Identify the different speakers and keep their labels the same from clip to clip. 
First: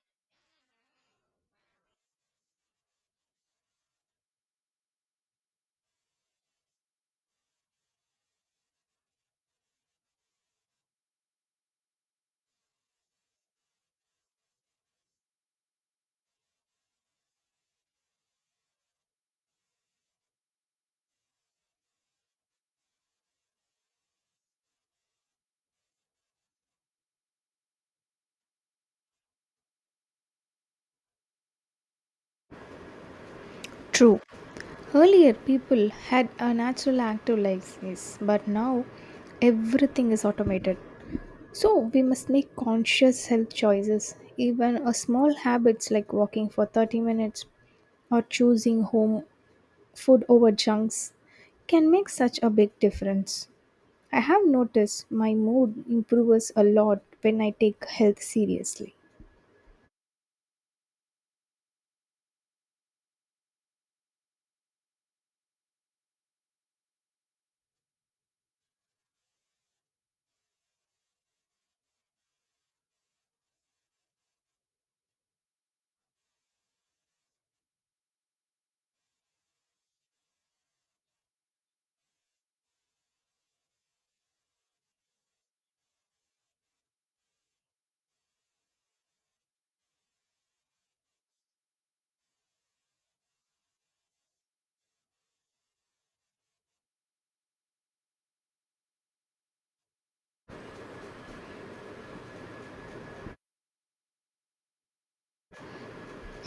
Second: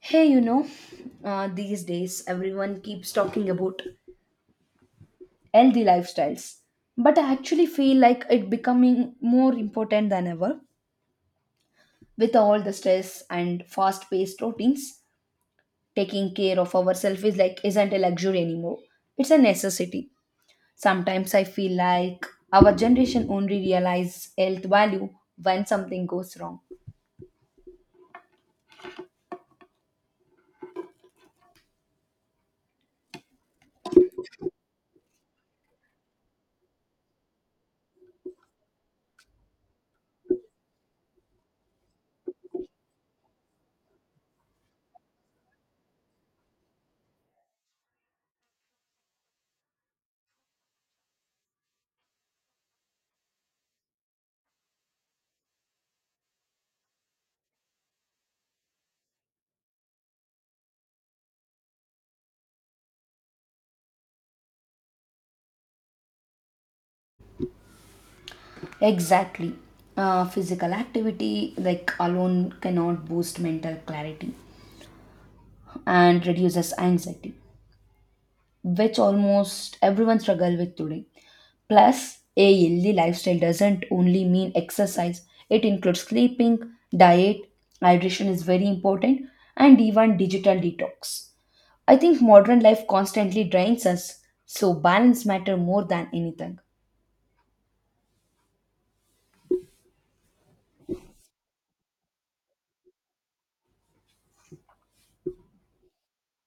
Speaker 1: Hey, you know, these days everyone keeps talking about healthy lifestyles, but I actually feel like it becoming more important than ever with all the stress and fast-paced routines. Taking care of ourselves is like isn't a luxury anymore; it's a necessity. Sometimes I feel like our generation only realize health value when something goes wrong.
Speaker 2: True. Earlier, people had a natural active lives, yes, but now everything is automated. So, we must make conscious health choices. Even a small habits like walking for 30 minutes or choosing home food over junks can make such a big difference. I have noticed my mood improves a lot when I take health seriously.
Speaker 1: Exactly. Physical activity, like alone, cannot boost mental clarity. And reduces anxiety, which almost everyone struggle with today. Plus, a healthy lifestyle doesn't only mean exercise, it includes sleeping, diet, hydration is very important, and even digital detox. I think modern life constantly drains us, so balance matter more than anything.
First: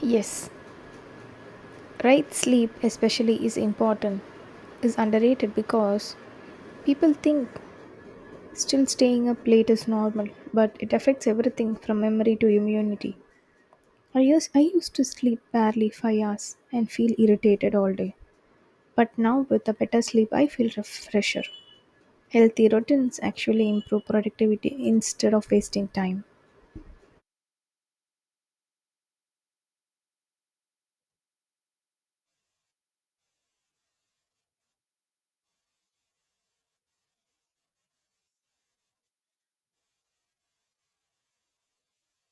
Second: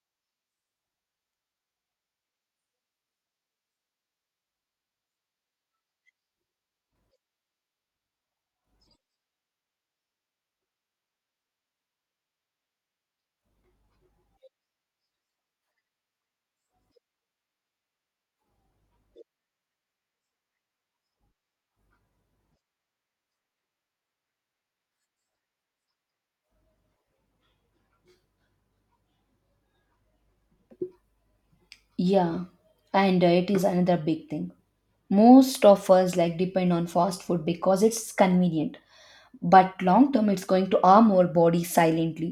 Speaker 2: Yes, right sleep especially is important is underrated because people think still staying up late is normal, but it affects everything from memory to immunity. I used to sleep barely 5 hours and feel irritated all day, but now with a better sleep, I feel fresher. Healthy routines actually improve productivity instead of wasting time.
Speaker 1: Yeah, and diet is another big thing. Most of us like depend on fast food because it's convenient. But long term it's going to harm our body silently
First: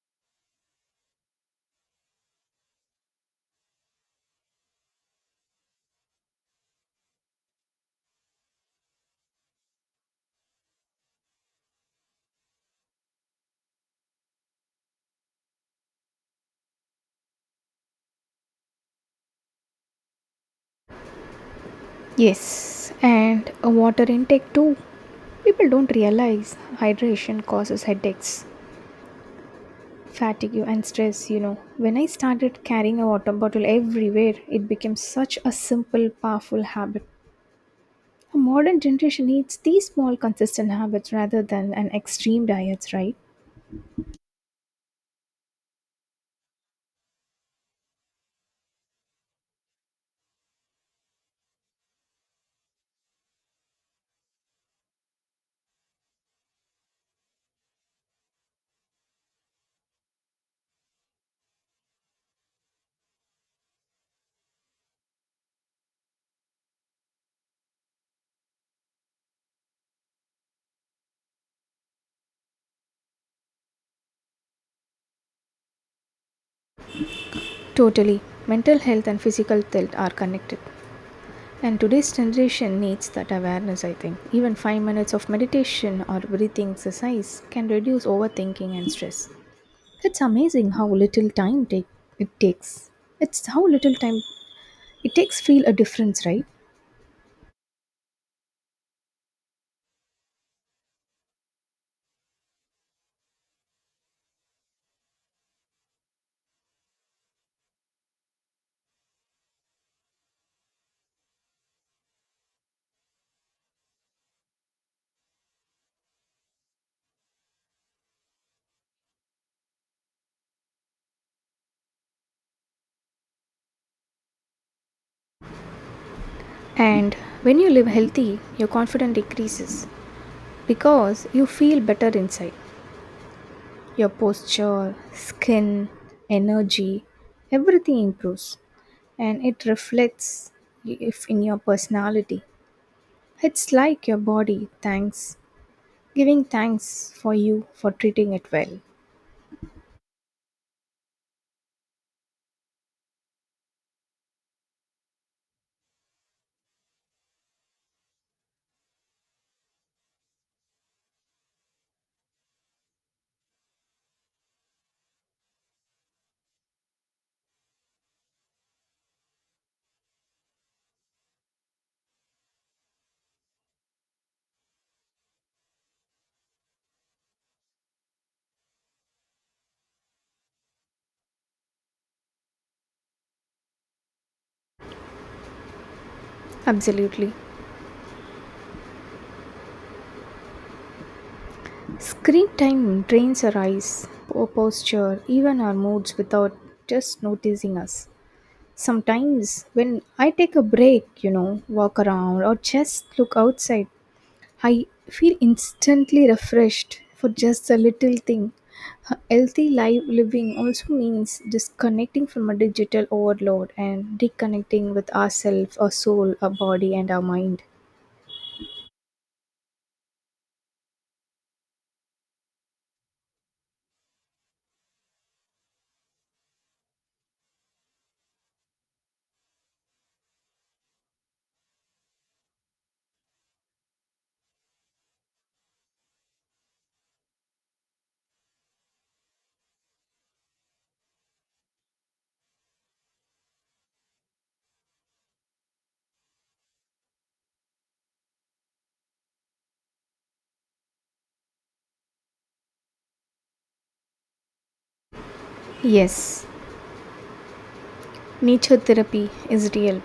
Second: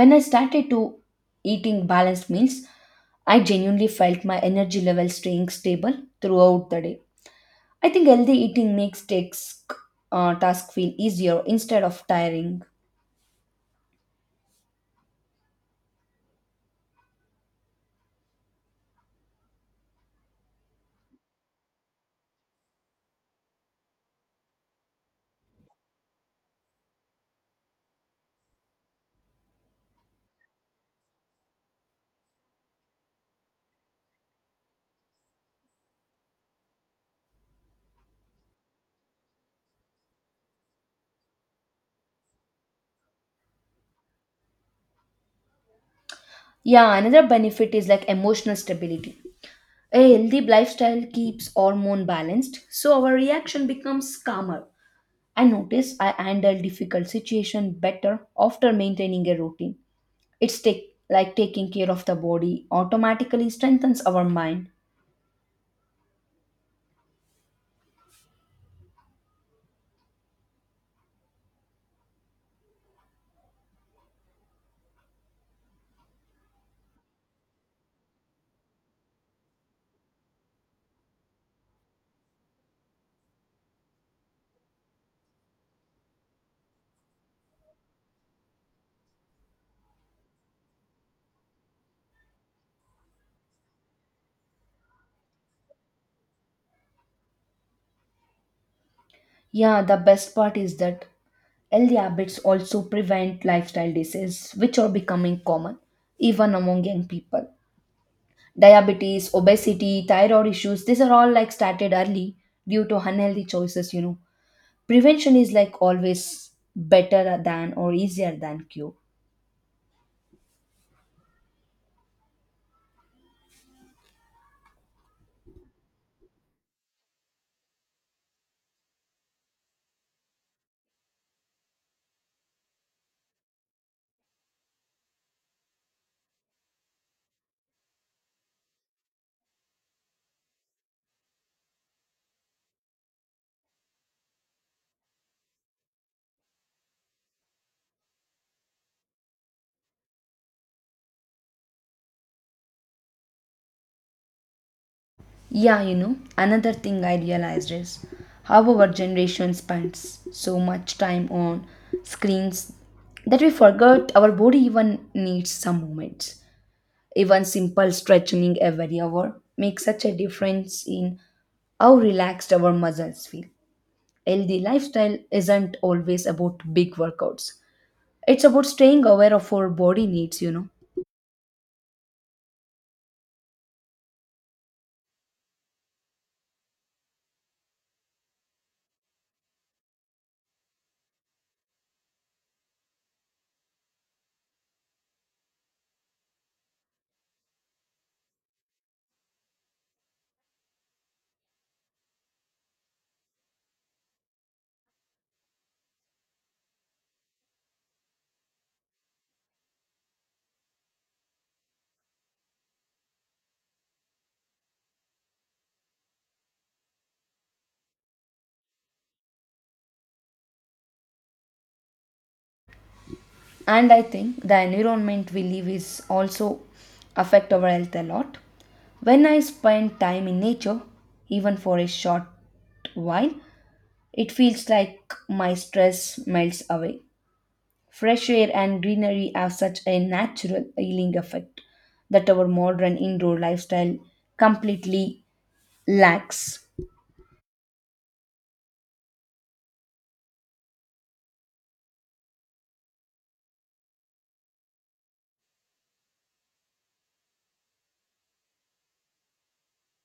Speaker 1: when I started to eating balanced meals. I genuinely felt my energy level staying stable throughout the day. I think healthy eating makes task task feel easier instead of tiring.
Speaker 2: Yes, and a water intake too. People don't realize hydration causes headaches, fatigue and stress. When I started carrying a water bottle everywhere, it became such a simple powerful habit. A modern generation needs these small consistent habits rather than an extreme diets, right?
Speaker 1: Yeah, another benefit is like emotional stability. A healthy lifestyle keeps hormone balanced so our reaction becomes calmer. I notice I handle difficult situation better after maintaining a routine. Like taking care of the body automatically strengthens our mind.
Speaker 2: Totally. Mental health and physical health are connected, and today's generation needs that awareness. I think even 5 minutes of meditation or breathing exercise can reduce overthinking and stress. It's amazing it takes how little time it takes feel a difference, right?
Speaker 1: Yeah, the best part is that healthy habits also prevent lifestyle diseases which are becoming common even among young people. Diabetes, obesity, thyroid issues, these are all like started early due to unhealthy choices, you know. Prevention is like always better than or easier than cure.
Speaker 2: And when you live healthy, your confidence decreases because you feel better inside. Your posture, skin, energy, everything improves and it reflects if in your personality. It's like your body thanks giving thanks for you for treating it well.
Speaker 1: Yeah, you know, another thing I realized is how our generation spends so much time on screens that we forgot our body even needs some movements. Even simple stretching every hour makes such a difference in how relaxed our muscles feel. Healthy lifestyle isn't always about big workouts. It's about staying aware of our body needs, you know.
Speaker 2: Absolutely. Screen time drains our eyes, our posture, even our moods without just noticing us. Sometimes when I take a break, walk around or just look outside, I feel instantly refreshed for just a little thing. Healthy life living also means disconnecting from a digital overload and reconnecting with ourselves, our soul, our body, and our mind.
Speaker 1: And I think the environment we live is also affect our health a lot. When I spend time in nature, even for a short while, it feels like my stress melts away. Fresh air and greenery have such a natural healing effect that our modern indoor lifestyle completely lacks.
Speaker 2: Yes, nature therapy is real.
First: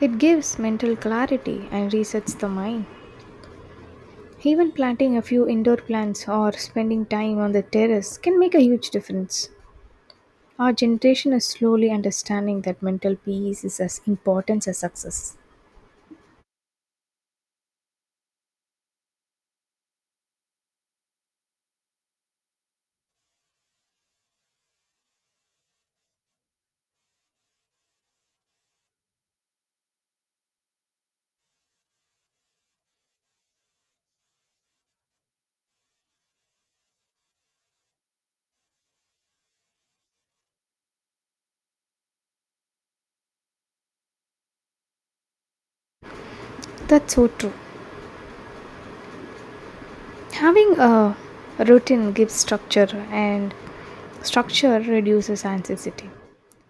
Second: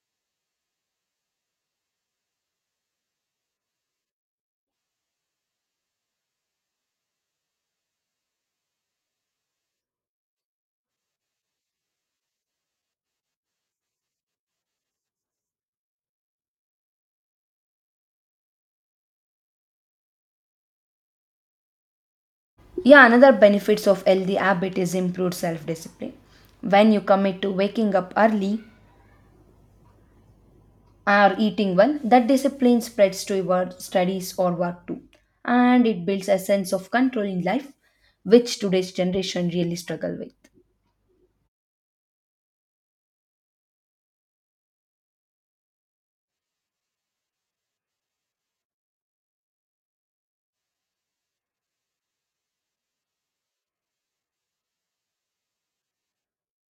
Speaker 2: It gives mental clarity and resets the mind. Even planting a few indoor plants or spending time on the terrace can make a huge difference. Our generation is slowly understanding that mental peace is as important as success.
Speaker 1: Yeah, another benefits of healthy habit is improved self discipline. When you commit to waking up early, are eating well, that discipline spreads to your studies or work too. And it builds a sense of control in life, which today's generation really struggle with.
Speaker 2: That's so true. Having a routine gives structure, and structure reduces anxiety.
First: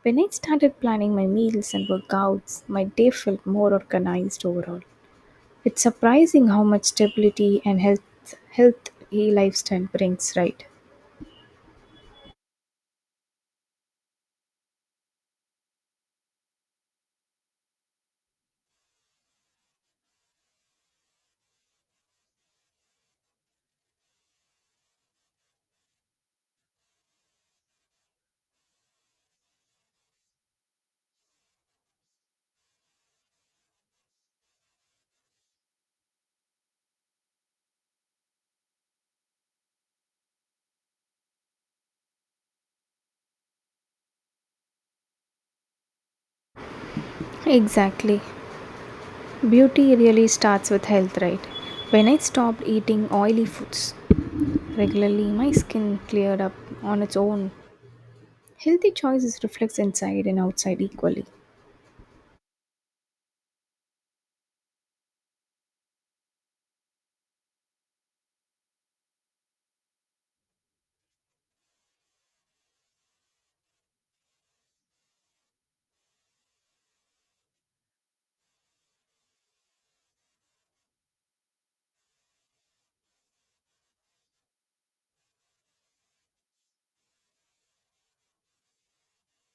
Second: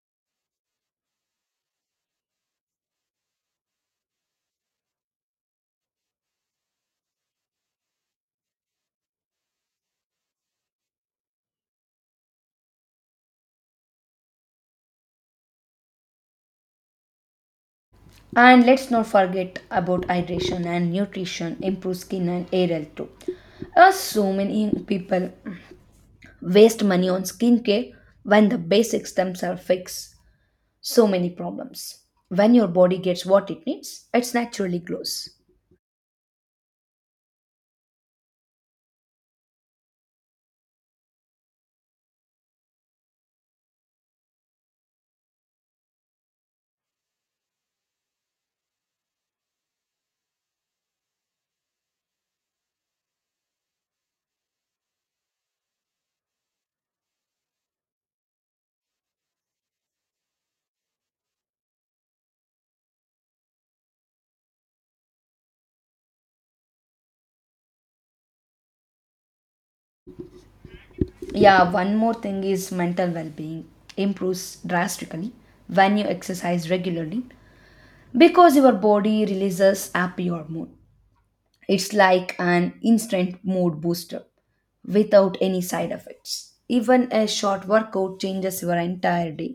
Speaker 2: When I started planning my meals and workouts, my day felt more organized overall. It's surprising how much stability and healthy lifestyle brings, right?
Speaker 1: And let's not forget about hydration and nutrition, improve skin and hair health too. So many young people waste money on skincare when the basics themselves fix so many problems. When your body gets what it needs, it naturally glows.
Speaker 2: Exactly. Beauty really starts with health, right? When I stopped eating oily foods regularly, my skin cleared up on its own. Healthy choices reflects inside and outside equally.
Speaker 1: Yeah, one more thing is mental well-being improves drastically when you exercise regularly because your body releases happy hormone. It's like an instant mood booster without any side effects. Even a short workout changes your entire day.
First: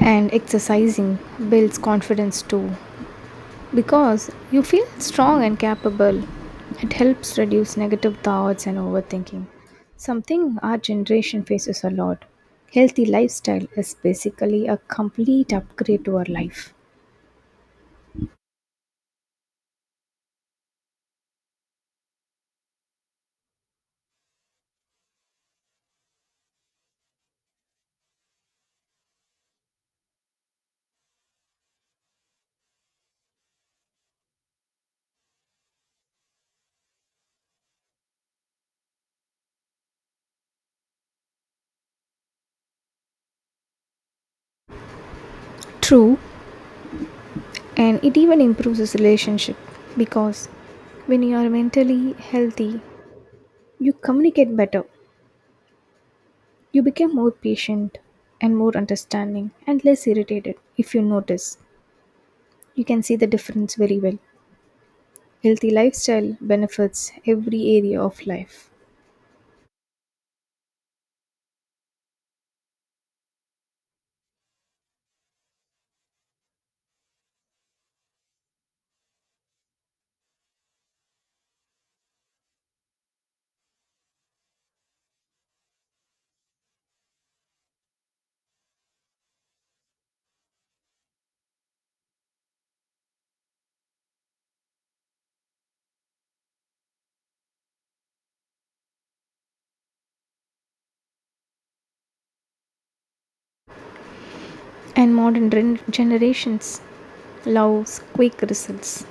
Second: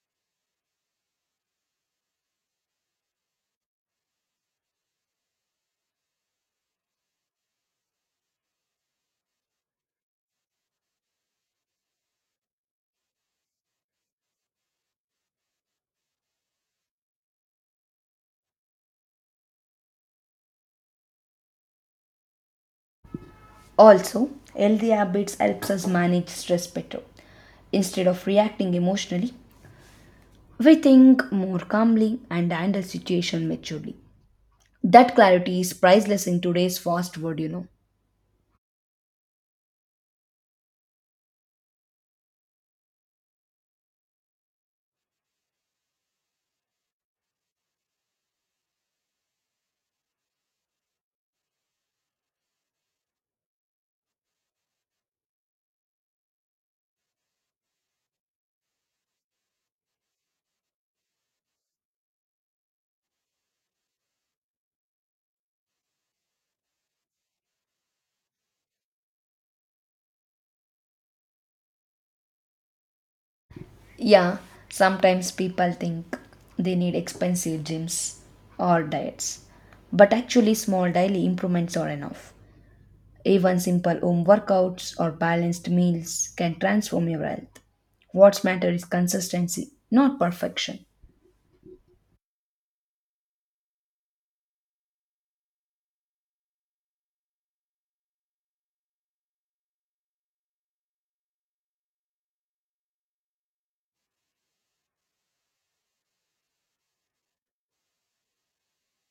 Speaker 2: And exercising builds confidence too because you feel strong and capable. It helps reduce negative thoughts and overthinking, something our generation faces a lot. Healthy lifestyle is basically a complete upgrade to our life.
Speaker 1: Also, healthy habits helps us manage stress better. Instead of reacting emotionally, we think more calmly and handle situation maturely. That clarity is priceless in today's fast world, you know.
Speaker 2: True, and it even improves his relationship because when you are mentally healthy, you communicate better, you become more patient and more understanding and less irritated. If you notice, you can see the difference very well. Healthy lifestyle benefits every area of life.
Speaker 1: Yeah, sometimes people think they need expensive gyms or diets, but actually, small daily improvements are enough. Even simple home workouts or balanced meals can transform your health. What matters is consistency, not perfection.
Speaker 2: And modern generations loves quick results.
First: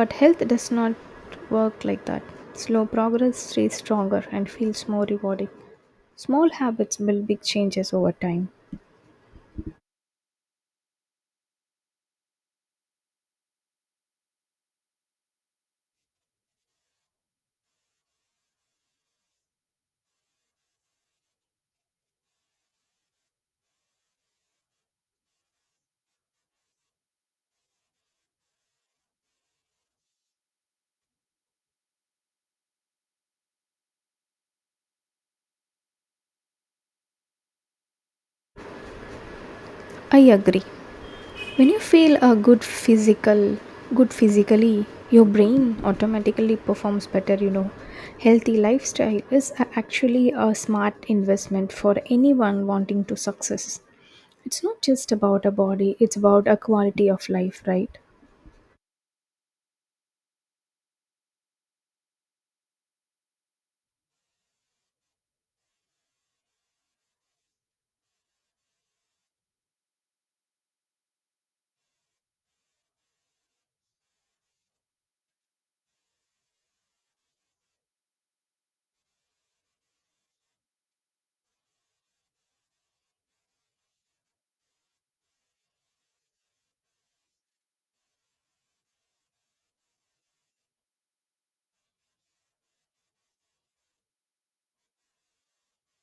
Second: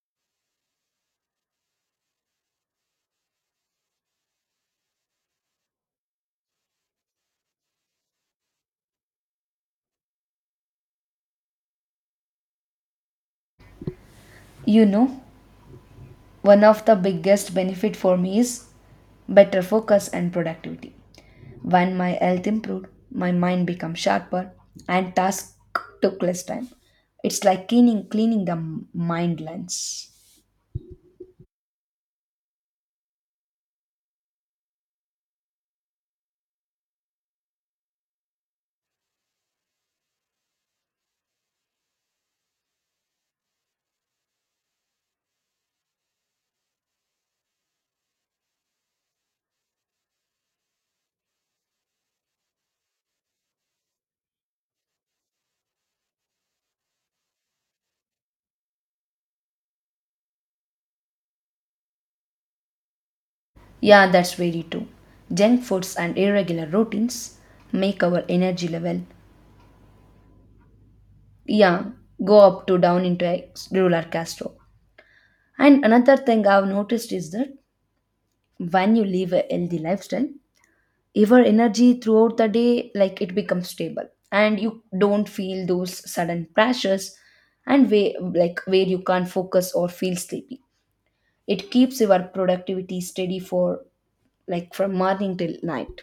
Speaker 2: But health does not work like that. Slow progress stays stronger and feels more rewarding. Small habits build big changes over time.
Speaker 1: You know, one of the biggest benefit for me is better focus and productivity. When my health improved, my mind became sharper and task took less time. It's like cleaning the mind lens.
Speaker 2: I agree. When you feel good physically, your brain automatically performs better, you know. Healthy lifestyle is actually a smart investment for anyone wanting to success. It's not just about a body, it's about a quality of life, right?
Speaker 1: Yeah, that's very true. Junk foods and irregular routines make our energy level, yeah, go up to down into a roller castro. And another thing I've noticed is that when you live a healthy lifestyle, your energy throughout the day like it becomes stable and you don't feel those sudden crashes and way like where you can't focus or feel sleepy. It keeps your productivity steady for like from morning till night.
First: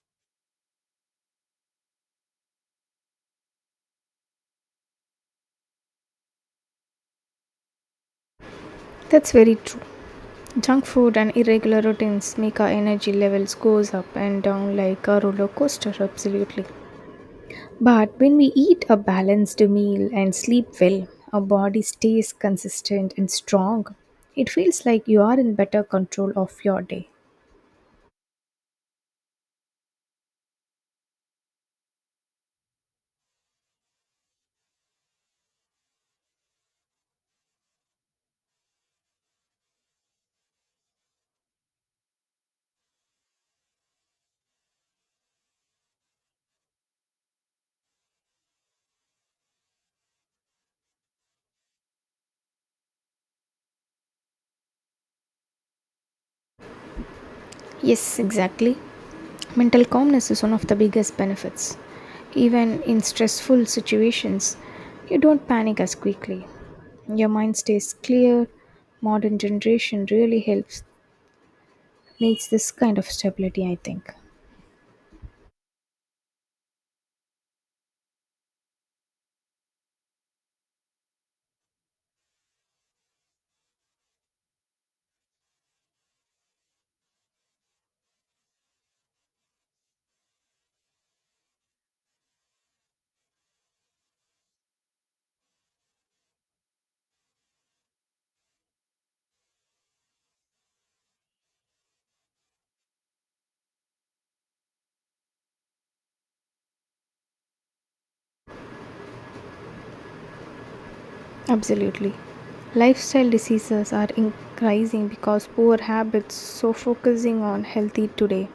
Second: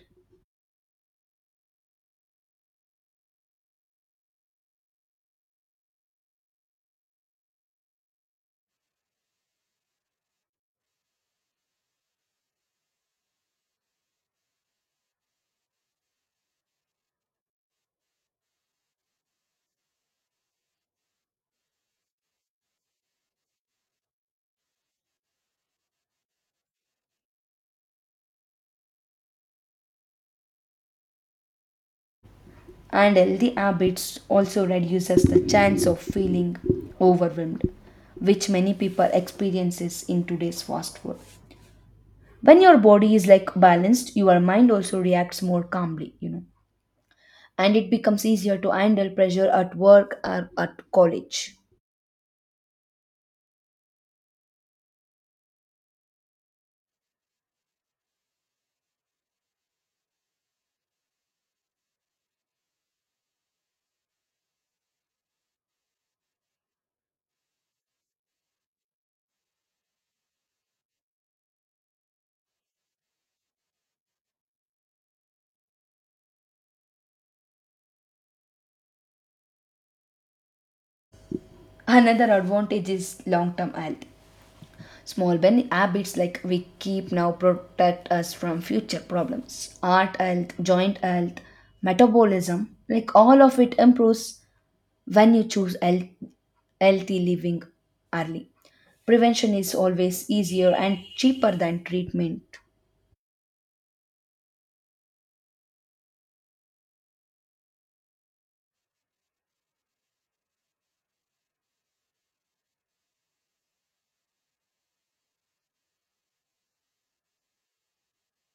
Speaker 2: That's very true. Junk food and irregular routines make our energy levels goes up and down like a roller coaster absolutely. But when we eat a balanced meal and sleep well, our body stays consistent and strong. It feels like you are in better control of your day.
Speaker 1: And healthy habits also reduces the chance of feeling overwhelmed, which many people experiences in today's fast world. When your body is like balanced, your mind also reacts more calmly, you know, and it becomes easier to handle pressure at work or at college.
Speaker 2: Yes, exactly. Mental calmness is one of the biggest benefits. Even in stressful situations, you don't panic as quickly. Your mind stays clear. Modern generation really helps needs this kind of stability, I think.
Speaker 1: Another advantage is long term health. Small habits like we keep now protect us from future problems. Heart health, joint health, metabolism, like all of it improves when you choose healthy living early. Prevention is always easier and cheaper than treatment.
Speaker 2: Absolutely. Lifestyle diseases are increasing because poor habits, so focusing on healthy today.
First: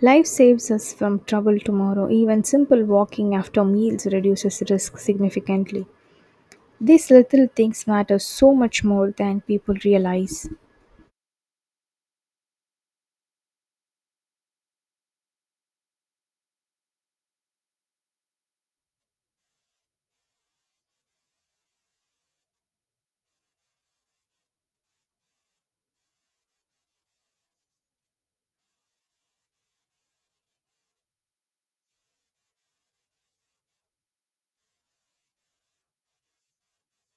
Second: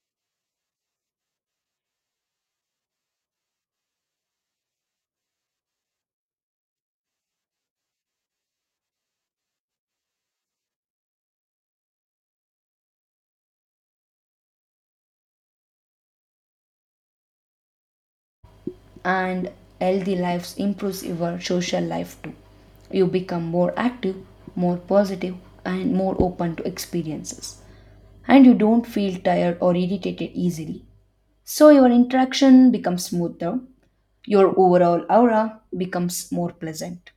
Speaker 2: Life saves us from trouble tomorrow. Even simple walking after meals reduces risk significantly. These little things matter so much more than people realize.
Speaker 1: And healthy lives improves your social life too. You become more active, more positive, and more open to experiences, and you don't feel tired or irritated easily, so your interaction becomes smoother. Your overall aura becomes more pleasant.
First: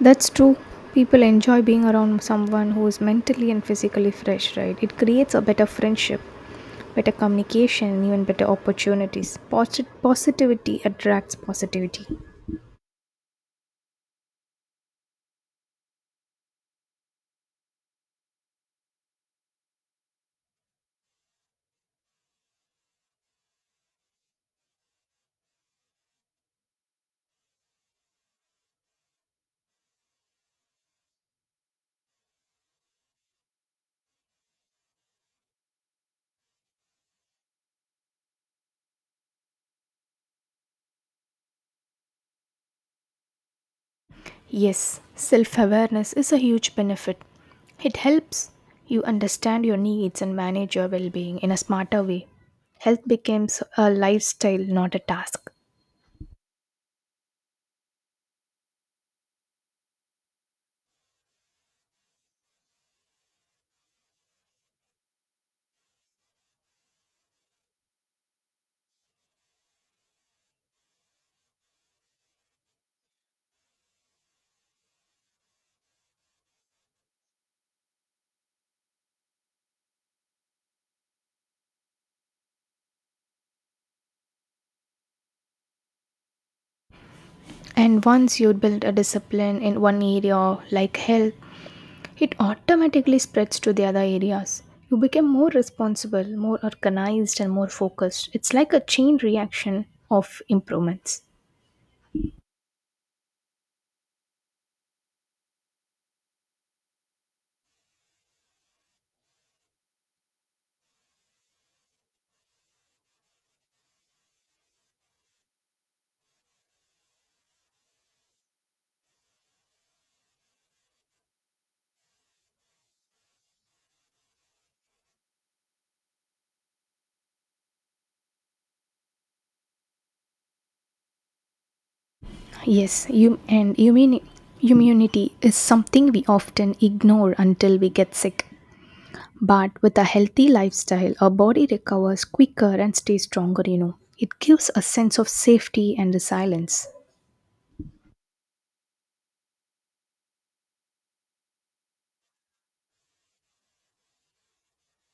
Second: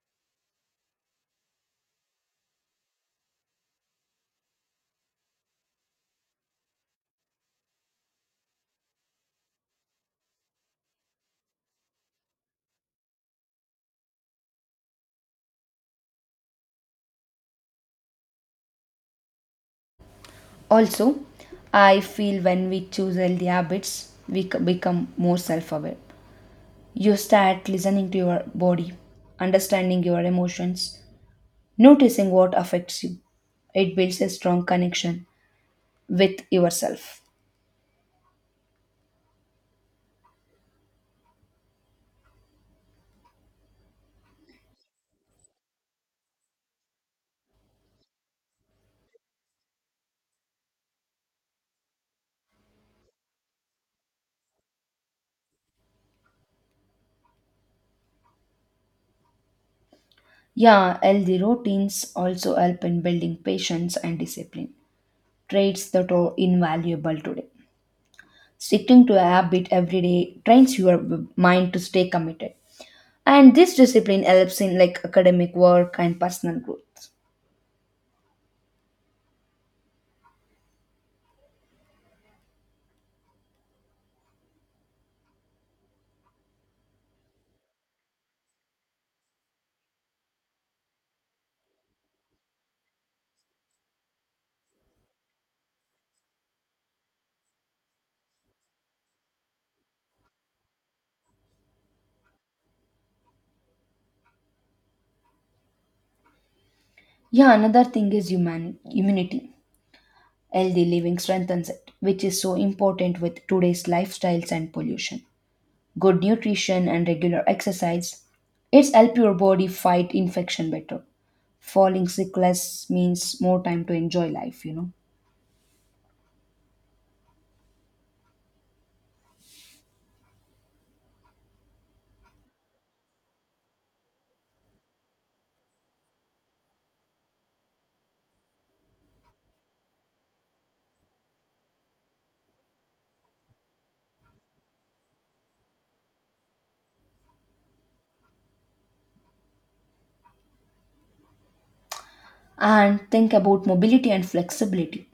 Speaker 2: That's true. People enjoy being around someone who is mentally and physically fresh, right? It creates a better friendship, better communication, and even better opportunities. Positivity attracts positivity.
Speaker 1: Also, I feel when we choose healthy habits, we become more self aware. You start listening to your body, understanding your emotions, noticing what affects you. It builds a strong connection with yourself.
Speaker 2: Yes, self awareness is a huge benefit. It helps you understand your needs and manage your well being in a smarter way. Health becomes a lifestyle, not a task.
Speaker 1: Yeah, healthy routines also help in building patience and discipline, traits that are invaluable today. Sticking to a habit every day trains your mind to stay committed. And this discipline helps in like academic work and personal growth.
Speaker 2: And once you build a discipline in one area like health, it automatically spreads to the other areas. You become more responsible, more organized, and more focused. It's like a chain reaction of improvements.
Speaker 1: Yeah, another thing is human immunity. Healthy living strengthens it, which is so important with today's lifestyles and pollution. Good nutrition and regular exercise. It's help your body fight infection better. Falling sick less means more time to enjoy life, you know.
Speaker 2: Yes, you and immunity is something we often ignore until we get sick. But with a healthy lifestyle, our body recovers quicker and stays stronger, you know. It gives a sense of safety and resilience.
Speaker 1: And think about mobility and flexibility.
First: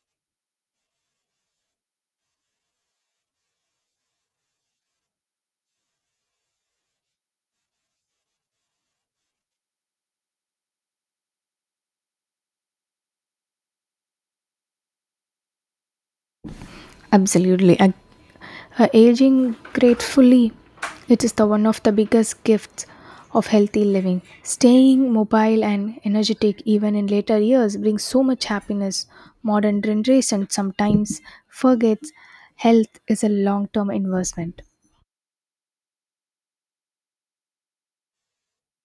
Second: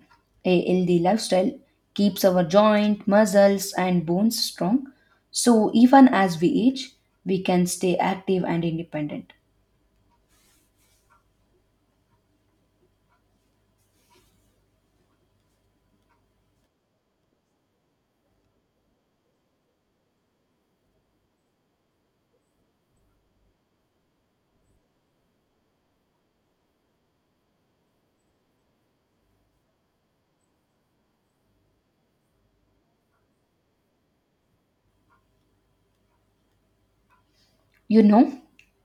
Speaker 1: A healthy lifestyle keeps our joint, muscles, and bones strong. So even as we age, we can stay active and independent.
Speaker 2: Absolutely. I Aging gracefully, it is the one of the biggest gifts of healthy living. Staying mobile and energetic even in later years brings so much happiness. Modern generation sometimes forgets health is a long-term investment.
Speaker 1: You know,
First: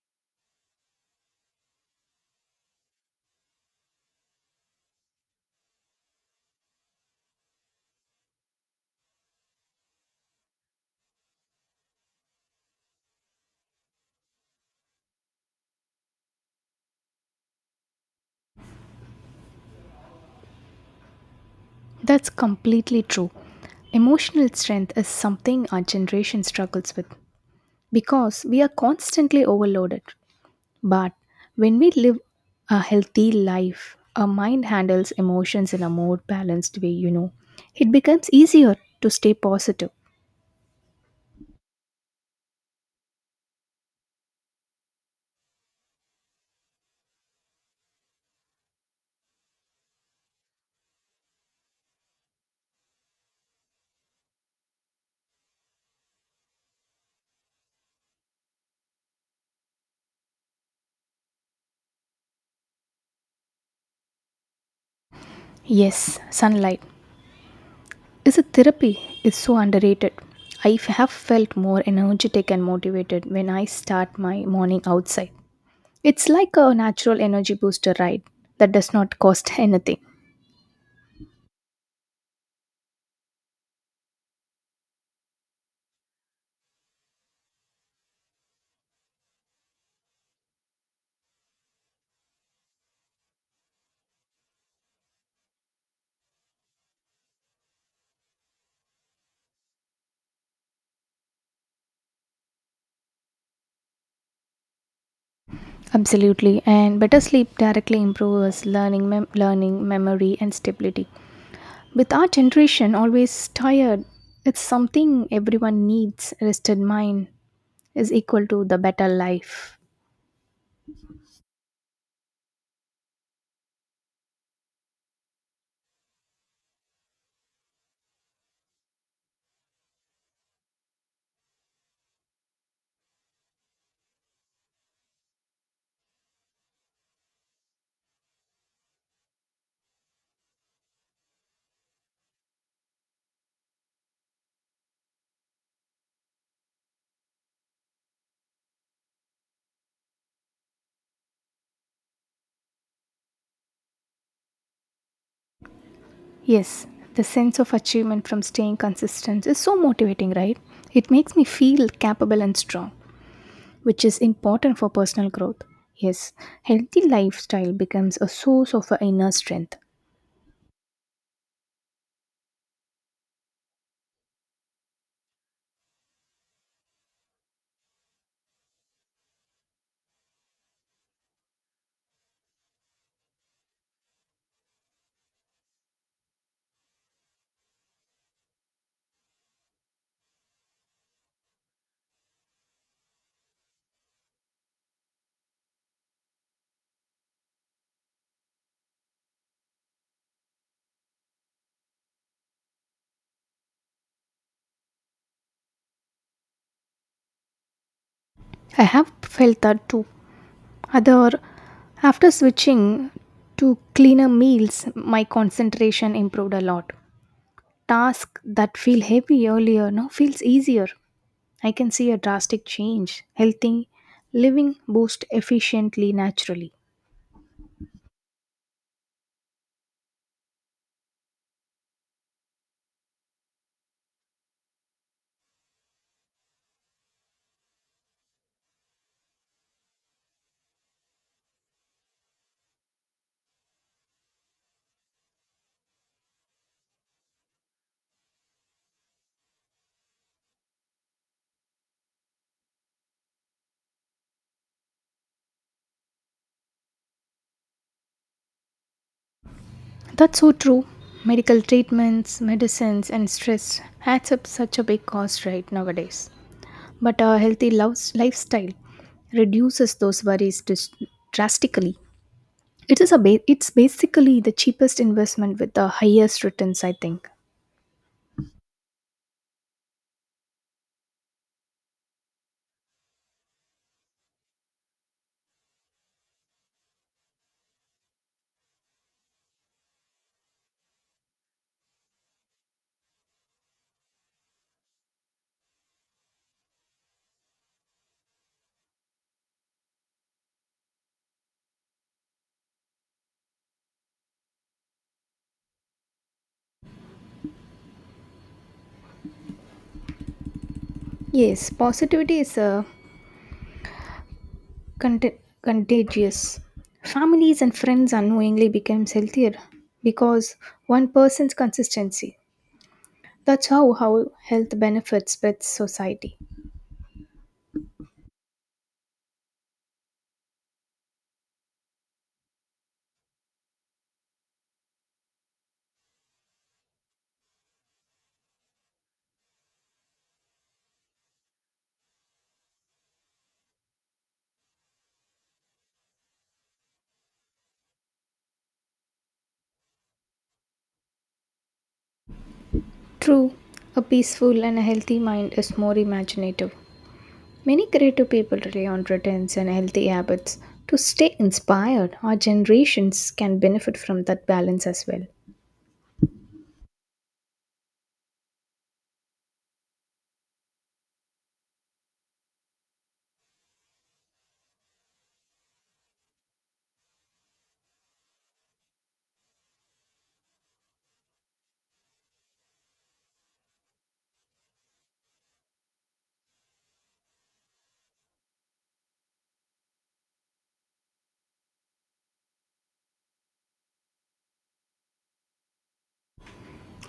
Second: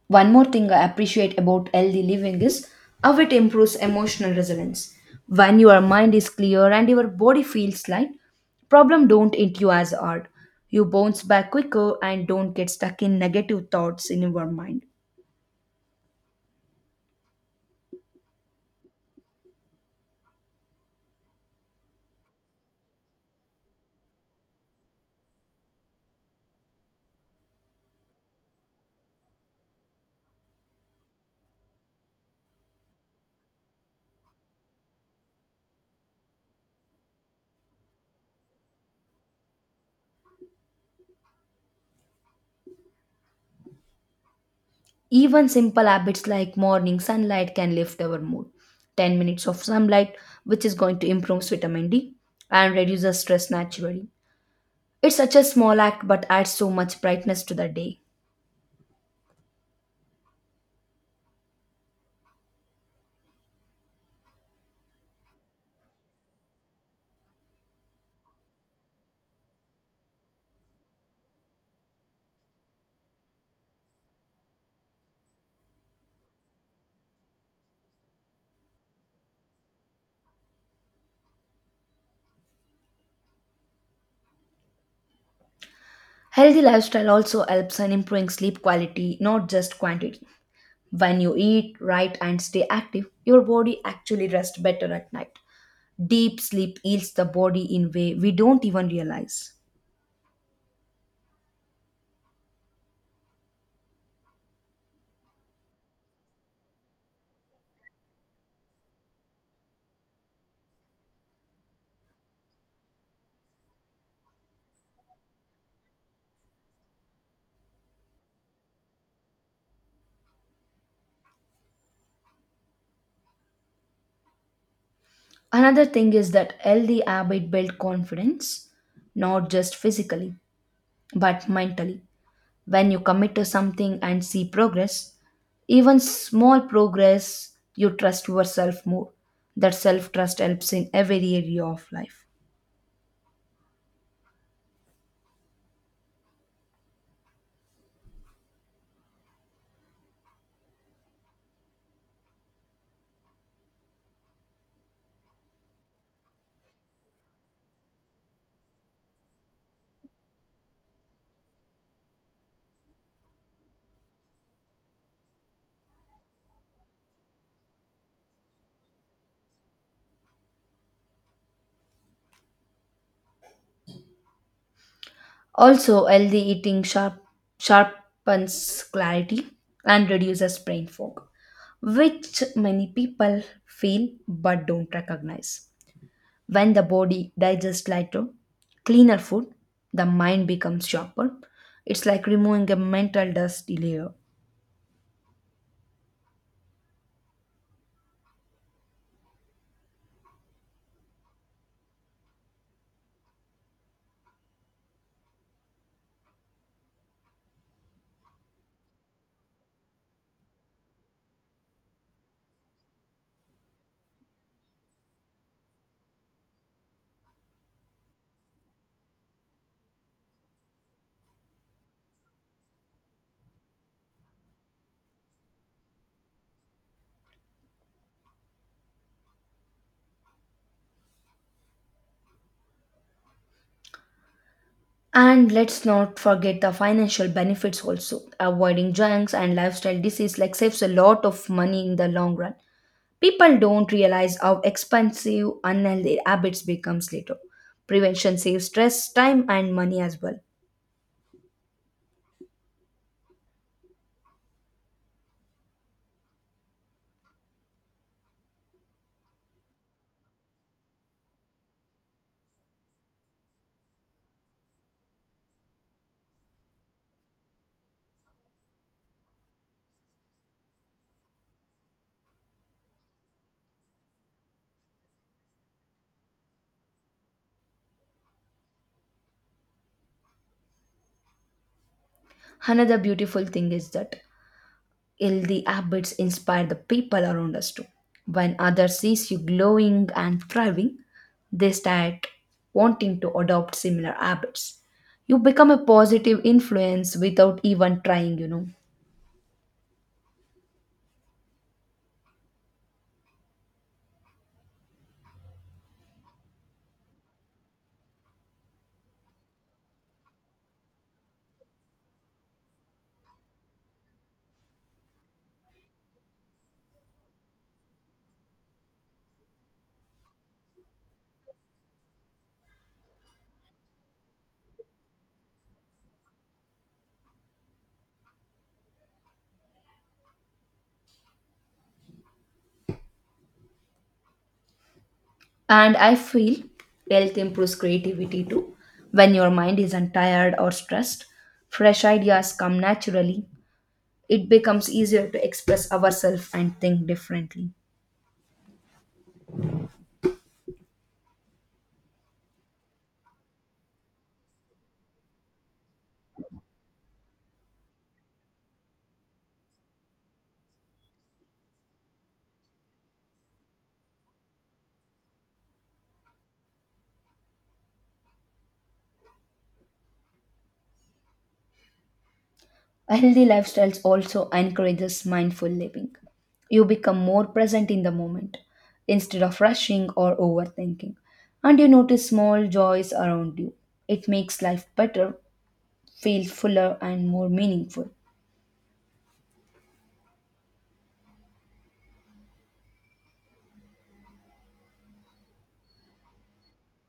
Speaker 1: one more thing I appreciate about healthy living is how it improves emotional resilience. When your mind is clear and your body feels light, problem don't hit you as hard. You bounce back quicker and don't get stuck in negative thoughts in your mind.
Speaker 2: That's completely true. Emotional strength is something our generation struggles with because we are constantly overloaded. But when we live a healthy life, our mind handles emotions in a more balanced way, you know. It becomes easier to stay positive.
Speaker 1: Even simple habits like morning sunlight can lift our mood. 10 minutes of sunlight, which is going to improve vitamin D and reduces stress naturally. It's such a small act but adds so much brightness to the day.
Speaker 2: Yes, sunlight is a therapy. It's so underrated. I have felt more energetic and motivated when I start my morning outside. It's like a natural energy booster ride that does not cost anything.
Speaker 1: Healthy lifestyle also helps in improving sleep quality, not just quantity. When you eat right and stay active, your body actually rests better at night. Deep sleep heals the body in way we don't even realize.
Speaker 2: Absolutely, and better sleep directly improves learning, memory, and stability. With our generation always tired, it's something everyone needs. Rested mind is equal to the better life.
Speaker 1: Another thing is that healthy habit build confidence, not just physically, but mentally. When you commit to something and see progress, even small progress, you trust yourself more. That self trust helps in every area of life.
Speaker 2: Yes, the sense of achievement from staying consistent is so motivating, right? It makes me feel capable and strong, which is important for personal growth. Yes, healthy lifestyle becomes a source of inner strength.
Speaker 1: Also, sharpens clarity and reduces brain fog, which many people feel but don't recognize. When the body digests lighter, cleaner food, the mind becomes sharper. It's like removing a mental dust layer.
Speaker 2: I have felt that too. Other after switching to cleaner meals, my concentration improved a lot. Task that feel heavy earlier now feels easier. I can see a drastic change. Healthy living boost efficiently naturally.
Speaker 1: And let's not forget the financial benefits also. Avoiding junks and lifestyle disease like saves a lot of money in the long run. People don't realize how expensive unhealthy habits becomes later. Prevention saves stress, time and money as well.
Speaker 2: That's so true. Medical treatments, medicines, and stress adds up such a big cost right nowadays. But a healthy lifestyle reduces those worries drastically. It is a ba- It's basically the cheapest investment with the highest returns, I think.
Speaker 1: Another beautiful thing is that healthy habits inspire the people around us too. When others sees you glowing and thriving, they start wanting to adopt similar habits. You become a positive influence without even trying, you know.
Speaker 2: Yes, positivity is contagious. Families and friends unknowingly become healthier because one person's consistency. That's how health benefits spreads society.
Speaker 1: And I feel health improves creativity too. When your mind isn't tired or stressed, fresh ideas come naturally. It becomes easier to express ourselves and think differently.
Speaker 2: True, a peaceful and a healthy mind is more imaginative. Many creative people rely on routines and healthy habits to stay inspired. Our generations can benefit from that balance as well.
Speaker 1: A healthy lifestyle also encourages mindful living. You become more present in the moment instead of rushing or overthinking, and you notice small joys around you. It makes life better, feel fuller, and more meaningful.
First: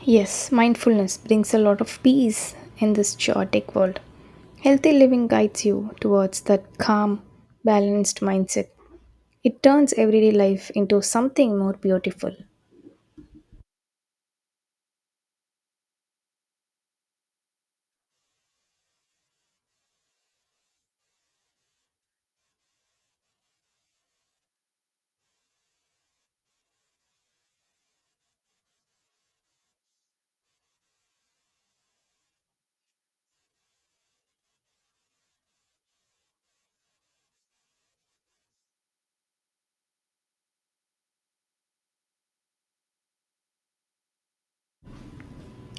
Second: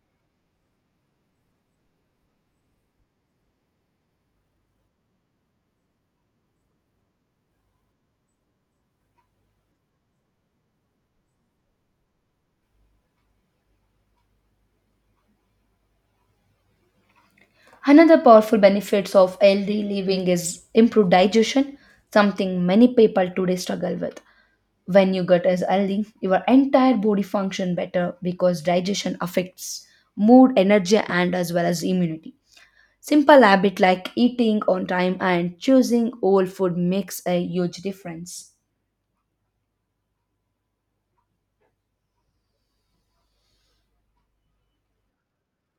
Speaker 2: Yes, mindfulness brings a lot of peace in this chaotic world. Healthy living guides you towards that calm, balanced mindset. It turns everyday life into something more beautiful.
Speaker 1: Another powerful benefits of healthy living is improved digestion, something many people today struggle with. When your gut is healthy, your entire body function better because digestion affects mood, energy, and as well as immunity. Simple habit like eating on time and choosing whole food makes a huge difference.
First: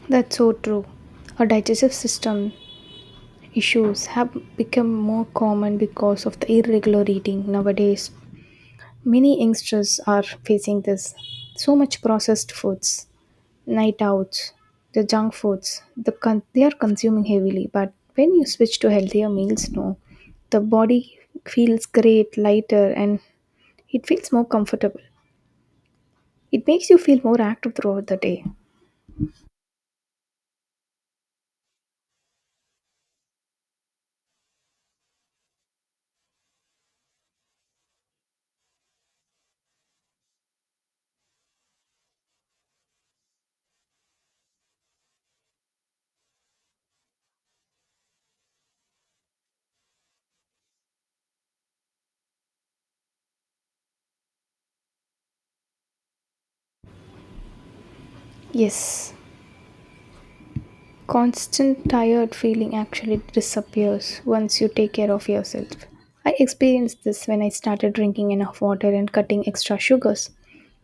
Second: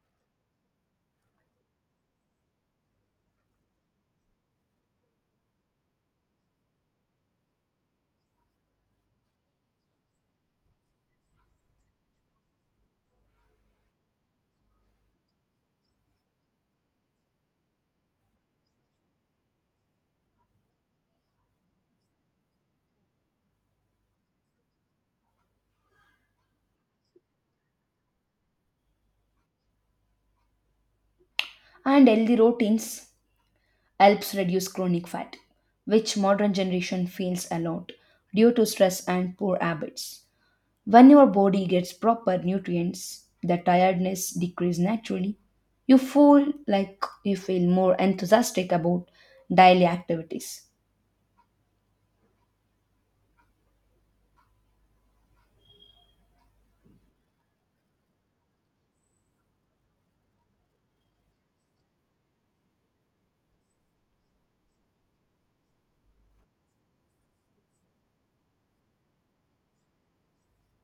Speaker 2: That's so true. Our digestive system issues have become more common because of the irregular eating nowadays. Many youngsters are facing this. So much processed foods. Night outs, the junk foods, they are consuming heavily. But when you switch to healthier meals, no, the body feels great, lighter, and it feels more comfortable. It makes you feel more active throughout the day.
Speaker 1: And healthy routines helps reduce chronic fat, which modern generation feels a lot due to stress and poor habits. When your body gets proper nutrients, the tiredness decreases naturally. You feel like you feel more enthusiastic about daily activities.
Speaker 2: Yes, constant tired feeling actually disappears once you take care of yourself. I experienced this when I started drinking enough water and cutting extra sugars.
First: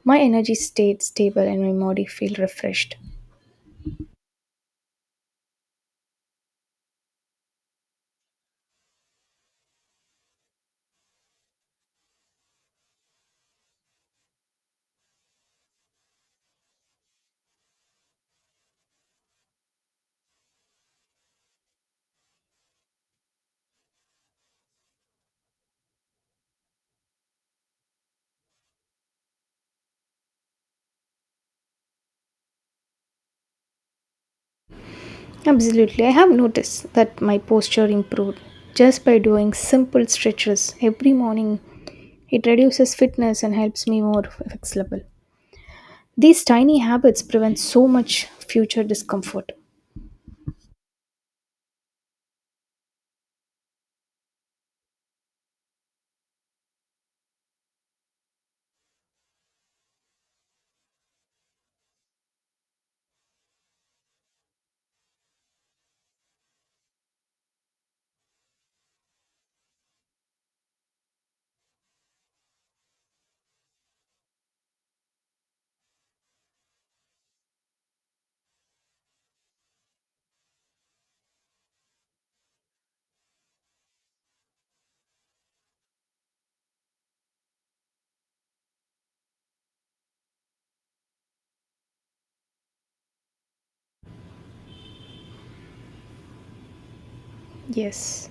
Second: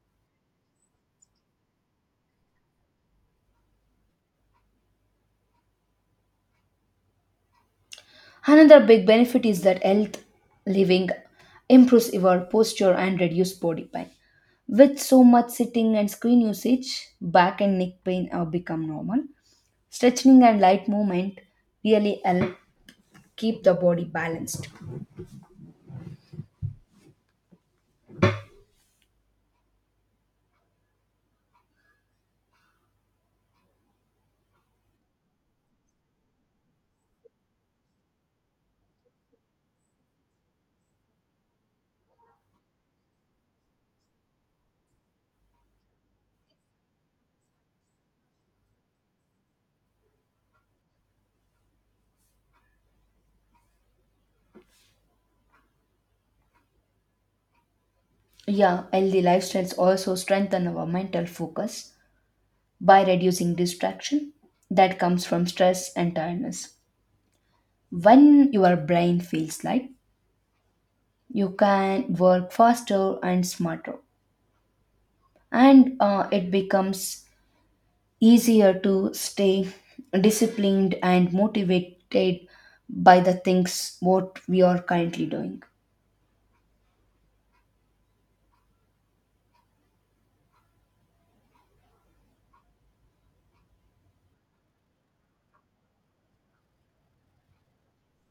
Speaker 2: My energy stayed stable and my body felt refreshed.
Speaker 1: Another big benefit is that health living improves your posture and reduces body pain. With so much sitting and screen usage, back and neck pain have become normal. Stretching and light movement really help keep the body balanced.
Speaker 2: Absolutely. I have noticed that my posture improved just by doing simple stretches every morning. It reduces fitness and helps me more flexible. These tiny habits prevent so much future discomfort.
Speaker 1: Yeah, healthy lifestyles also strengthen our mental focus by reducing distraction that comes from stress and tiredness. When your brain feels light, you can work faster and smarter, and it becomes easier to stay disciplined and motivated by the things what we are currently doing.
Speaker 2: Yes,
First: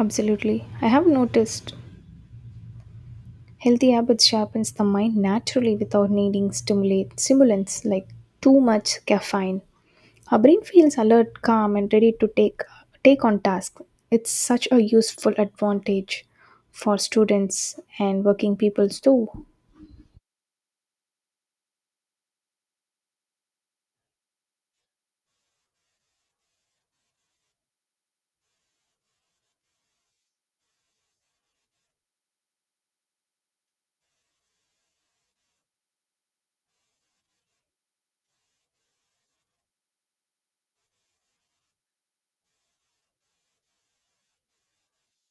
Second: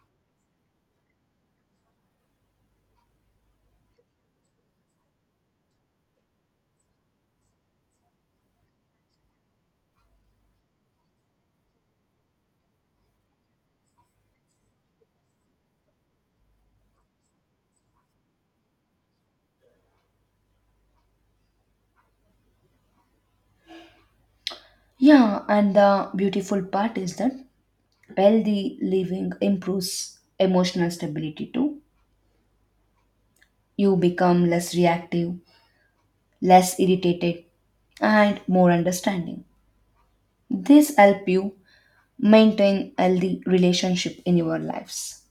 Speaker 2: absolutely. I have noticed healthy habits sharpens the mind naturally without needing stimulate stimulants like too much caffeine. Our brain feels alert, calm, and ready to take on task. It's such a useful advantage for students and working people too.
Speaker 1: Yeah, and the beautiful part is that healthy living improves emotional stability too. You become less reactive, less irritated, and more understanding. This help you maintain healthy relationship in your lives.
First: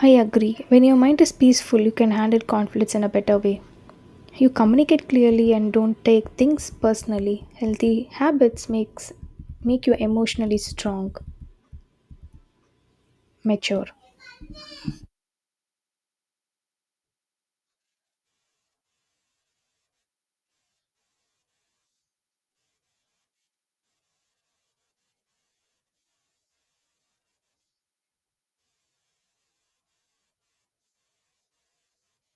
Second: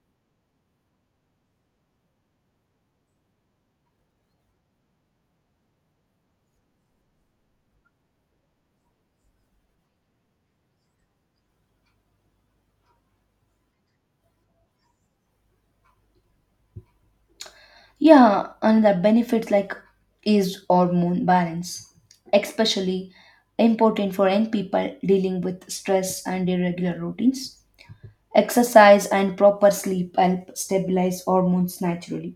Speaker 2: I agree. When your mind is peaceful, you can handle conflicts in a better way. You communicate clearly and don't take things personally. Healthy habits make you emotionally strong, mature.
Speaker 1: Yeah, another benefit like is hormone balance, especially important for young people dealing with stress and irregular routines. Exercise and proper sleep help stabilize hormones naturally,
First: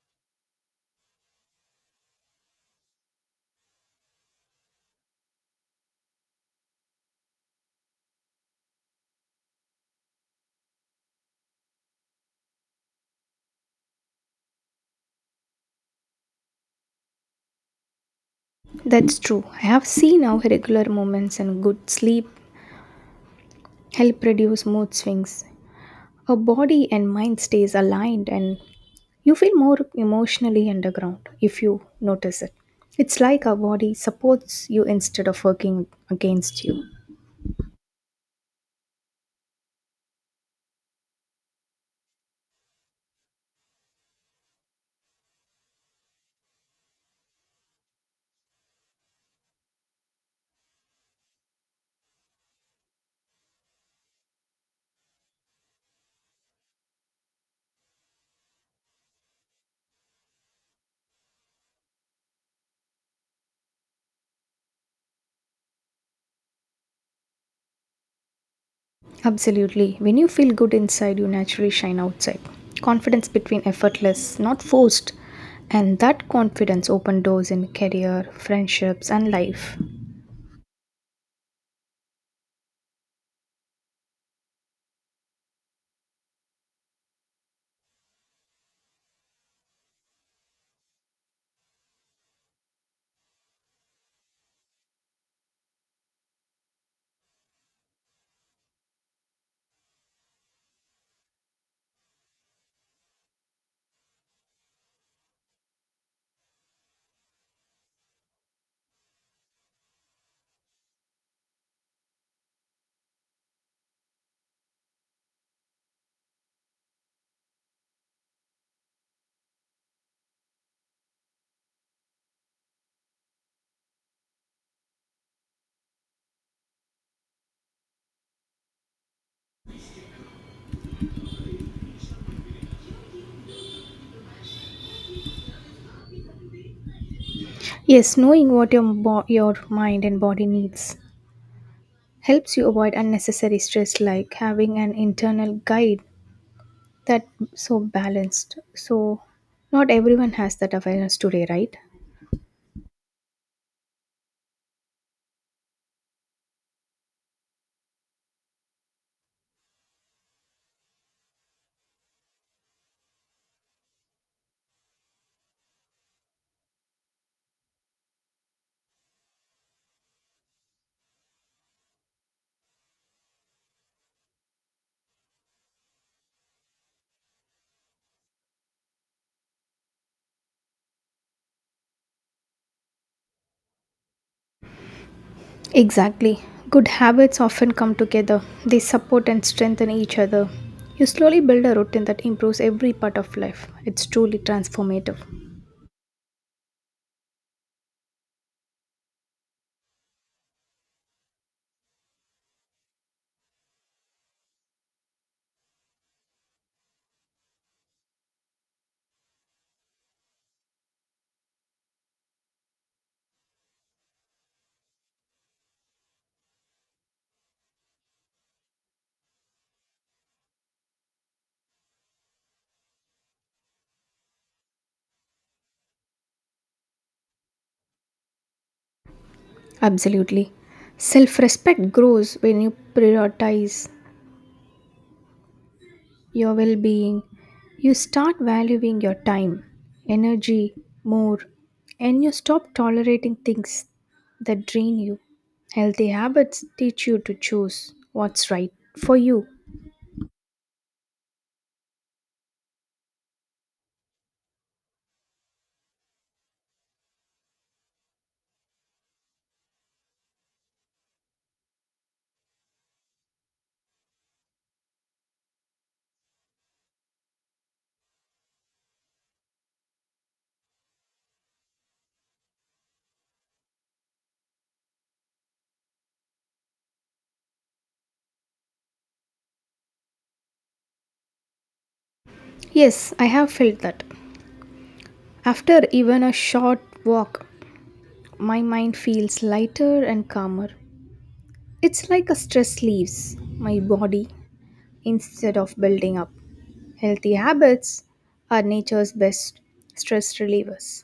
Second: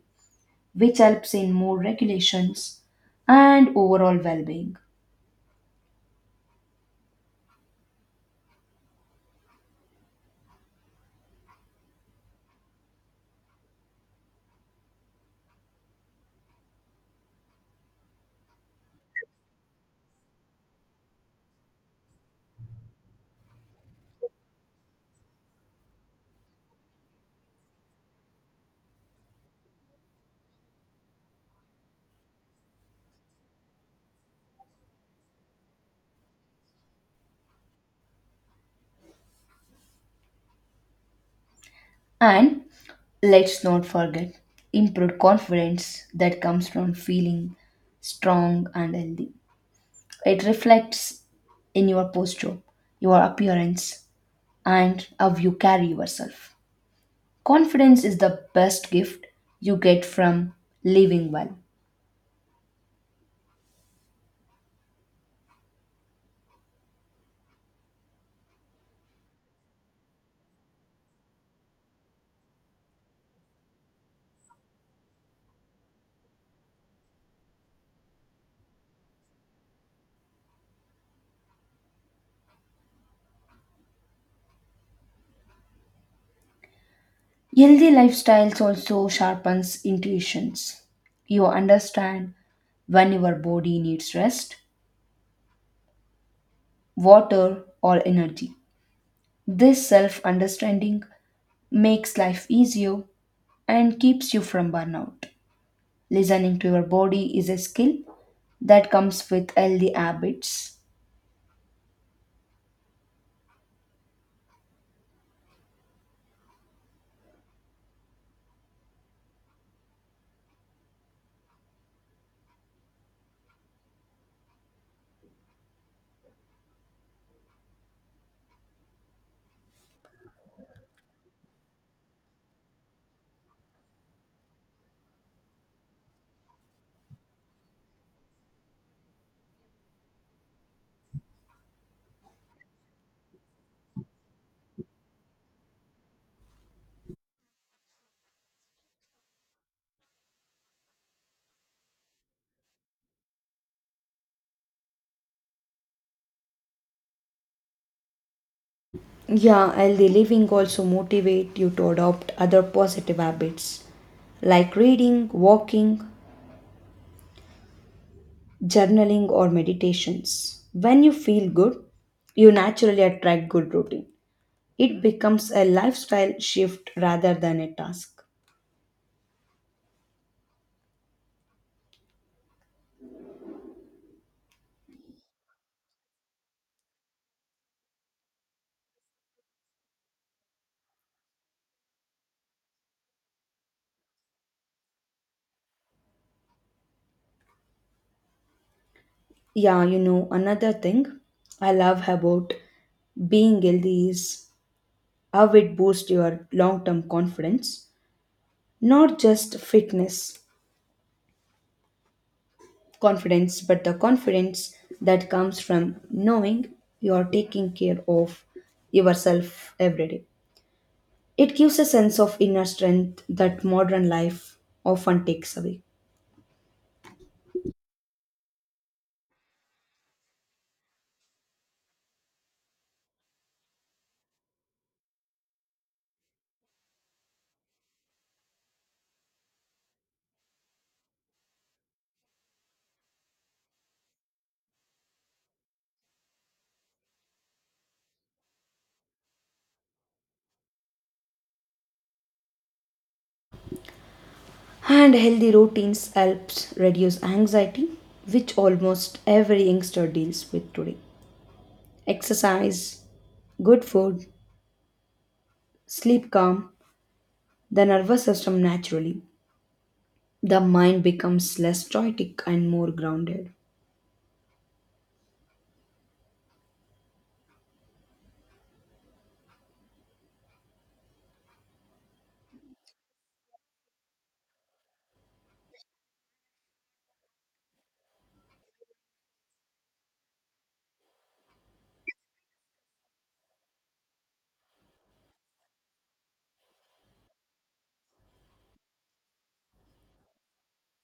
Speaker 1: which helps in more regulations and overall well-being.
Speaker 2: That's true. I have seen how regular moments and good sleep help reduce mood swings. Her body and mind stays aligned and you feel more emotionally underground if you notice it. It's like our body supports you instead of working against you.
Speaker 1: And let's not forget improved confidence that comes from feeling strong and healthy. It reflects in your posture, your appearance, and how you carry yourself. Confidence is the best gift you get from living well.
Speaker 2: Absolutely. When you feel good inside, you naturally shine outside. Confidence between effortless, not forced. And that confidence opens doors in career, friendships, and life.
Speaker 1: Healthy lifestyles also sharpens intuitions. You understand when your body needs rest, water, or energy. This self understanding makes life easier and keeps you from burnout. Listening to your body is a skill that comes with healthy habits.
Speaker 2: Yes, knowing what your mind and body needs helps you avoid unnecessary stress, like having an internal guide that so balanced, so not everyone has that awareness today, right?
Speaker 1: Yeah, healthy living also motivate you to adopt other positive habits like reading, walking, journaling or meditations. When you feel good, you naturally attract good routine. It becomes a lifestyle shift rather than a task.
Speaker 2: Exactly. Good habits often come together. They support and strengthen each other. You slowly build a routine that improves every part of life. It's truly transformative.
Speaker 1: Yeah, you know, another thing I love about being healthy is how it boosts your long term confidence, not just fitness confidence, but the confidence that comes from knowing you are taking care of yourself every day. It gives a sense of inner strength that modern life often takes away.
Speaker 2: Absolutely. Self-respect grows when you prioritize your well being. You start valuing your time, energy more, and you stop tolerating things that drain you. Healthy habits teach you to choose what's right for you.
Speaker 1: And healthy routines helps reduce anxiety, which almost every youngster deals with today. Exercise, good food, sleep calm, the nervous system naturally the mind becomes less static and more grounded.
Speaker 2: Yes, I have felt that. After even a short walk, my mind feels lighter and calmer. It's like a stress leaves my body instead of building up. Healthy habits are nature's best stress relievers.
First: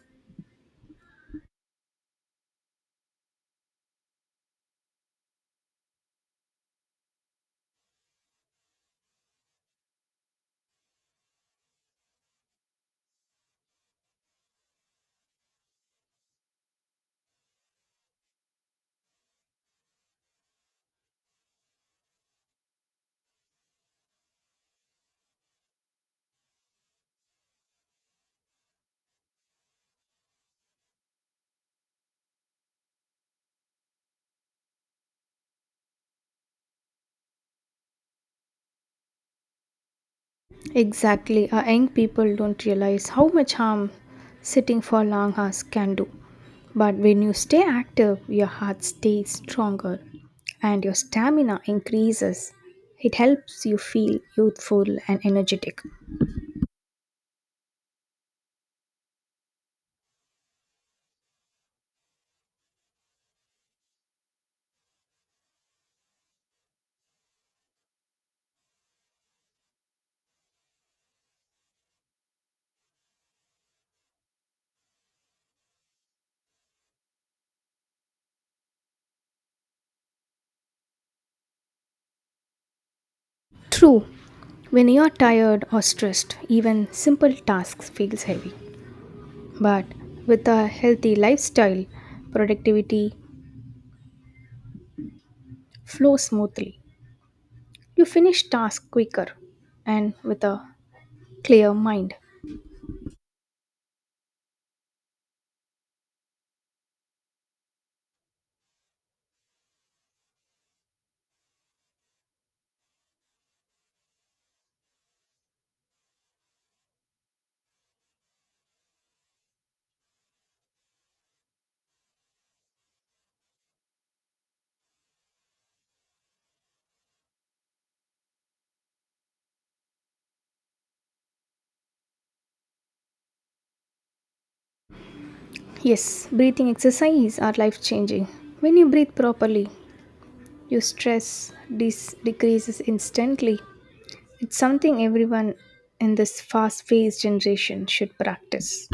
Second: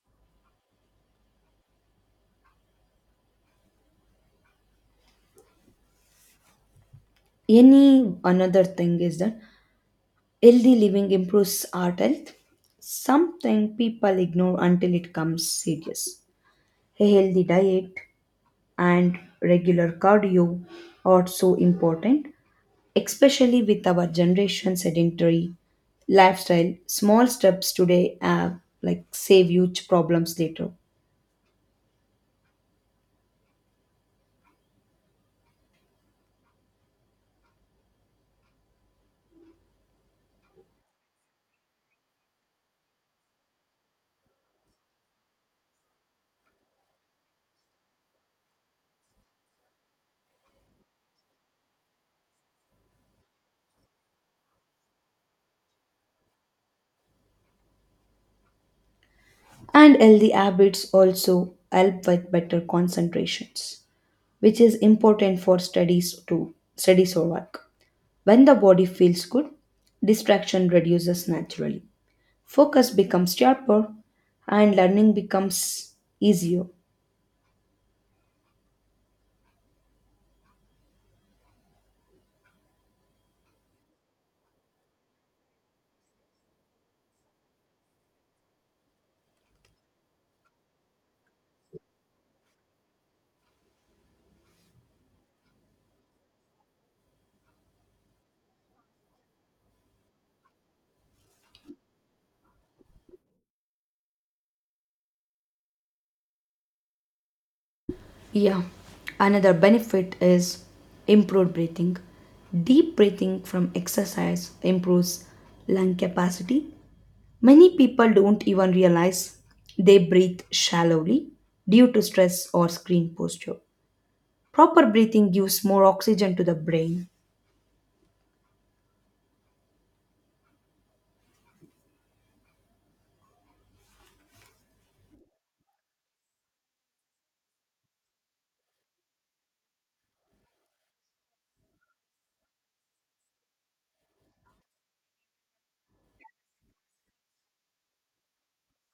Speaker 1: Any another thing is that healthy living improves heart health, something people ignore until it comes serious. A healthy diet and regular cardio are so important, especially with our generation sedentary lifestyle. Small steps today have like save huge problems later.
Speaker 2: Exactly. Our young people don't realize how much harm sitting for long hours can do. But when you stay active, your heart stays stronger and your stamina increases. It helps you feel youthful and energetic.
Speaker 1: And healthy habits also help with better concentrations, which is important for studies too, studies or work. When the body feels good, distraction reduces naturally. Focus becomes sharper and learning becomes easier.
Speaker 2: True, when you are tired or stressed, even simple tasks feels heavy. But with a healthy lifestyle, productivity flows smoothly. You finish tasks quicker and with a clear mind.
Speaker 1: Yeah. Another benefit is improved breathing. Deep breathing from exercise improves lung capacity. Many people don't even realize they breathe shallowly due to stress or screen posture. Proper breathing gives more oxygen to the brain.
Speaker 2: Yes, breathing exercises are life changing. When you breathe properly, your stress decreases instantly. It's something everyone in this fast paced generation should practice.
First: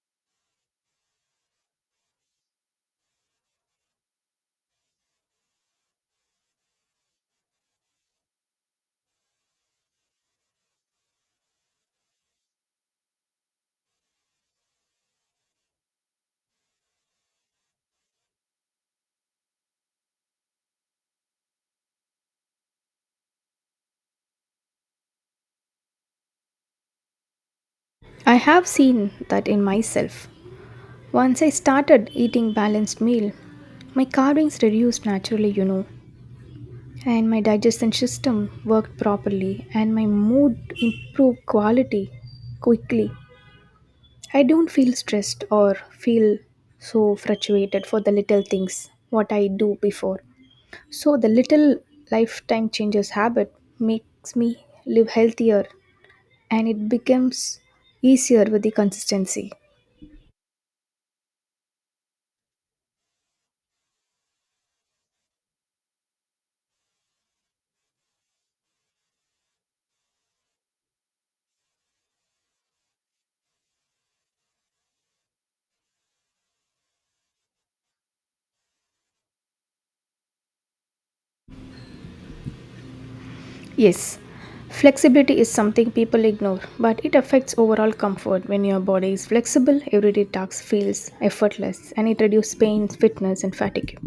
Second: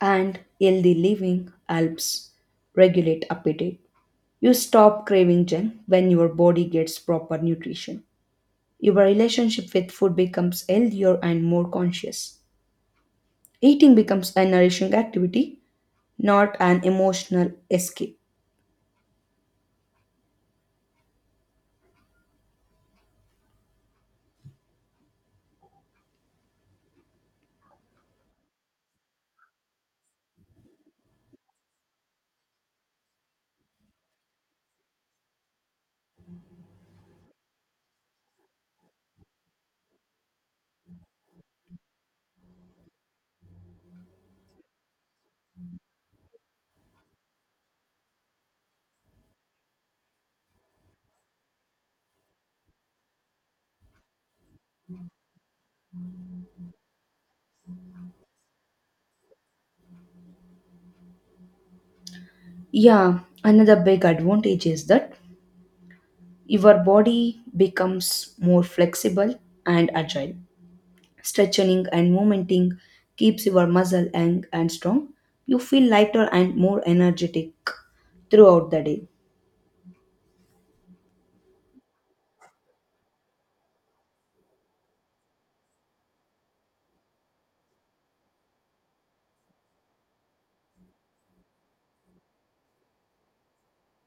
Speaker 1: And healthy living helps regulate appetite. You stop craving junk when your body gets proper nutrition. Your relationship with food becomes healthier and more conscious. Eating becomes a nourishing activity, not an emotional escape.
Speaker 2: I have seen that in myself. Once I started eating balanced meal, my carvings reduced naturally, and my digestion system worked properly and my mood improved quality quickly. I don't feel stressed or feel so frustrated for the little things what I do before. So the little lifetime changes habit makes me live healthier and it becomes easier with the consistency.
Speaker 1: Yeah, another big advantage is that your body becomes more flexible and agile. Stretching and movementing keeps your muscle young and strong. You feel lighter and more energetic throughout the day.
Speaker 2: Yes, flexibility is something people ignore, but it affects overall comfort. When your body is flexible, everyday tasks feels effortless and it reduces pain, fitness and fatigue.